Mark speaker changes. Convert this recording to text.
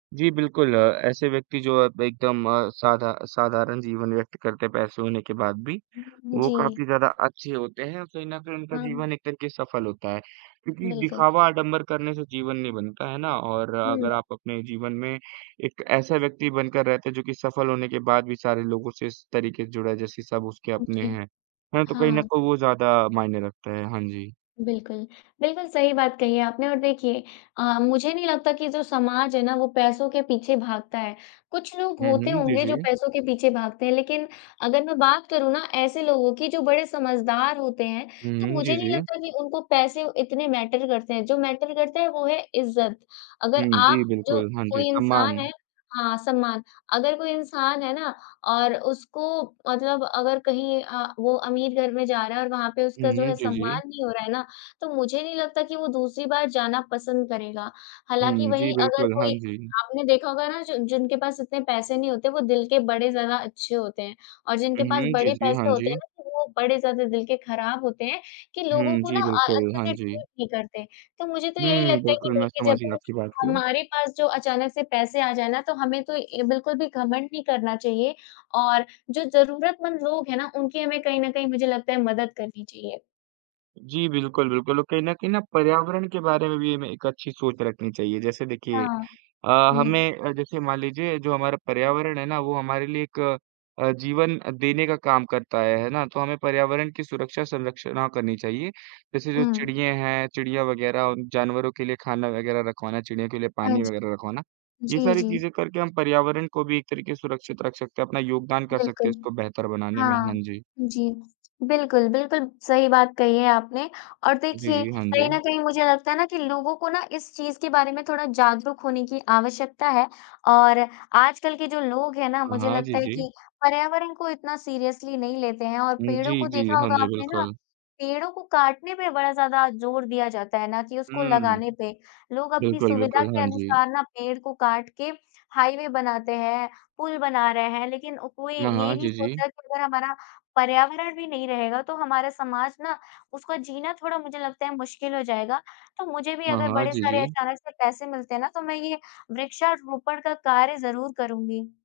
Speaker 1: जी बिल्कुल। अ, ऐसे व्यक्ति जो अब एकदम अ, साधा साधारण जीवन व्यक्त करके हैं, पैसे होने के बाद भी
Speaker 2: उम,
Speaker 1: वो
Speaker 2: जी।
Speaker 1: काफ़ी ज़्यादा अच्छे होते हैं। औ कहीं न कहीं उनका
Speaker 2: हुँ, हुँ।
Speaker 1: जीवन एक तरीक़े सफल होता है। क्योंकि
Speaker 2: बिल्कुल।
Speaker 1: दिखावा आडंबर करने से जीवन नहीं बनता, है ना। और अगर
Speaker 2: हुँ।
Speaker 1: आप अपने जीवन में एक ऐसा व्यक्ति बनकर रहते हैं जो कि सफल होने के बाद भी सारे लोगों से इस तरीक़े से जुड़ा जैसे सब उसके
Speaker 2: उ,
Speaker 1: अपने
Speaker 2: जी।
Speaker 1: हैं। हाँ, तो कहीं न
Speaker 2: हाँ।
Speaker 1: को वो ज़्यादा मायने रखता है। हाँ जी।
Speaker 2: बिल्कुल। बिल्कुल सही बात कही है आपने और देखिए, अ, मुझे नहीं लगता कि जो समाज है ना वह पैसों के पीछे भागता है। कुछ लोग
Speaker 1: हुँ,
Speaker 2: होते
Speaker 1: हुँ। जी,
Speaker 2: होंगे जो
Speaker 1: जी।
Speaker 2: पैसों के पीछे भागते हैं लेकिन अगर मैं बात करूँ ना ऐसे लोगों की जो बड़े समझदार होते हैं
Speaker 1: हुँ,
Speaker 2: तो
Speaker 1: हुँ।
Speaker 2: मुझे
Speaker 1: जी,
Speaker 2: नहीं
Speaker 1: जी।
Speaker 2: लगता कि उनको पैसे इतने मैटर करते हैं। जो मैटर करता है वो है इज़्ज़त। अगर
Speaker 1: हुँ, जी,
Speaker 2: आप जो
Speaker 1: बिल्कुल। हाँ जी,
Speaker 2: कोई इंसान
Speaker 1: सम्मान।
Speaker 2: है हाँ, सम्मान। अगर कोई इंसान है ना और उसको मतलब अगर कहीं अ, वो अमीर घर में जा रहा है और वहाँ पे
Speaker 1: हुँ,
Speaker 2: उसका जो
Speaker 1: हुँ।
Speaker 2: है
Speaker 1: जी, जी।
Speaker 2: सम्मान नहीं हो रहा है ना तो मुझे नहीं लगता कि वो दूसरी बार जाना पसंद करेगा। हालाँकि
Speaker 1: हुँ, जी,
Speaker 2: वहीं अगर
Speaker 1: बिल्कुल। हाँ
Speaker 2: कोई
Speaker 1: जी।
Speaker 2: आपने देखा होगा ना जो जिनके पास इतने पैसे नहीं होते वो दिल के बड़े ज़्यादा अच्छे होते हैं। और जिनके
Speaker 1: हुँ,
Speaker 2: पास
Speaker 1: हुँ। जी,
Speaker 2: बड़े
Speaker 1: जी। हाँ
Speaker 2: पैसे होते हैं
Speaker 1: जी।
Speaker 2: ना तो वो बड़े ज़्यादा दिल के ख़राब होते हैं कि लोगों
Speaker 1: हुँ,
Speaker 2: को ना
Speaker 1: जी,
Speaker 2: अ,
Speaker 1: बिल्कुल।
Speaker 2: अच्छे
Speaker 1: हाँ
Speaker 2: से
Speaker 1: जी।
Speaker 2: ट्रीट नहीं करते। तो मुझे तो यही
Speaker 1: हुँ,
Speaker 2: लगता है कि
Speaker 1: बिल्कुल मैं
Speaker 2: देखिए
Speaker 1: समझ
Speaker 2: जब
Speaker 1: गया
Speaker 2: भी
Speaker 1: आपकी बात को।
Speaker 2: हमारे पास जो अचानक से पैसे आ जाए ना तो हमें तो ए बिल्कुल भी घमंड नहीं करना चाहिए और जो ज़रूरतमंद लोग हैं ना उनकी हमें कहीं न कहीं मुझे लगता है मदद करनी चाहिए।
Speaker 1: जी बिल्कुल, बिल्कुल। और कहीं न कहीं ना पर्यावरण के बारे में भी हमें एक अच्छी सोच रखनी चाहिए। जैसे देखिए
Speaker 2: हाँ।
Speaker 1: अ,
Speaker 2: हुँ।
Speaker 1: हमें जैसे अ, मान लीजिए जो हमारा पर्यावरण है ना वो हमारे लिए एक अ, जीवन देने का काम करता है, है ना। तो हमें पर्यावरण की सुरक्षा संरक्षणा करनी चाहिए। जैसे जो
Speaker 2: हुँ।
Speaker 1: चिड़िये हैं, चिड़िया वग़ैरह और जानवरों के लिए खाना वग़ैरह रखवाना, चिड़ियों के लिए
Speaker 2: हाँ
Speaker 1: पानी
Speaker 2: जी।
Speaker 1: वग़ैरह रखवाना। ये
Speaker 2: जी,
Speaker 1: सारी
Speaker 2: जी।
Speaker 1: चीज़ें करके हम पर्यावरण को भी एक तरीक़े से सुरक्षित रख सकते हैं। अपना योगदान कर सकते हैं
Speaker 2: बिल्कुल।
Speaker 1: इसको बेहतर बनाने में।
Speaker 2: हाँ
Speaker 1: हाँ जी।
Speaker 2: जी, बिल्कुल, बिल्कुल सही बात कही है आपने। और
Speaker 1: जी,
Speaker 2: देखिए
Speaker 1: जी। हाँ
Speaker 2: कहीं न
Speaker 1: जी।
Speaker 2: कहीं मुझे लगता है ना कि लोगों को ना इस चीज़ के बारे में थोड़ा जागरूक होने की आवश्यकता है। और आजकल के जो लोग हैं ना
Speaker 1: हाँ,
Speaker 2: मुझे
Speaker 1: हाँ,
Speaker 2: लगता
Speaker 1: जी,
Speaker 2: है
Speaker 1: जी।
Speaker 2: कि पर्यावरण को इतना सीरियसली नहीं लेते हैं और
Speaker 1: हुँ,
Speaker 2: पेड़ों को
Speaker 1: जी, जी।
Speaker 2: देखा
Speaker 1: हाँ
Speaker 2: होगा
Speaker 1: जी,
Speaker 2: आपने ना,
Speaker 1: बिल्कुल।
Speaker 2: पेड़ों को काटने पे बड़ा ज़्यादा जोर दिया जाता है ना कि उसको
Speaker 1: हुँ।
Speaker 2: लगाने पे। लोग अपनी
Speaker 1: बिल्कुल,
Speaker 2: सुविधा
Speaker 1: बिल्कुल।
Speaker 2: के
Speaker 1: हाँ जी।
Speaker 2: अनुसार ना पेड़ को काट के हाईवे बनाते हैं, पूल बना रहे हैं लेकिन कोई
Speaker 1: हाँ,
Speaker 2: ये
Speaker 1: हाँ।
Speaker 2: नहीं
Speaker 1: जी,
Speaker 2: सोच
Speaker 1: जी।
Speaker 2: रहा कि अगर हमारा पर्यावरण भी नहीं रहेगा तो हमारा समाज ना उसका जीना थोड़ा मुझे लगता है मुश्किल हो जाएगा। तो मुझे भी
Speaker 1: हाँ,
Speaker 2: अगर
Speaker 1: हाँ।
Speaker 2: बड़े
Speaker 1: जी,
Speaker 2: सारे
Speaker 1: जी।
Speaker 2: अचानक से पैसे मिलते ना तो मैं ये वृक्षारोपण का कार्य ज़रूर करूँगी।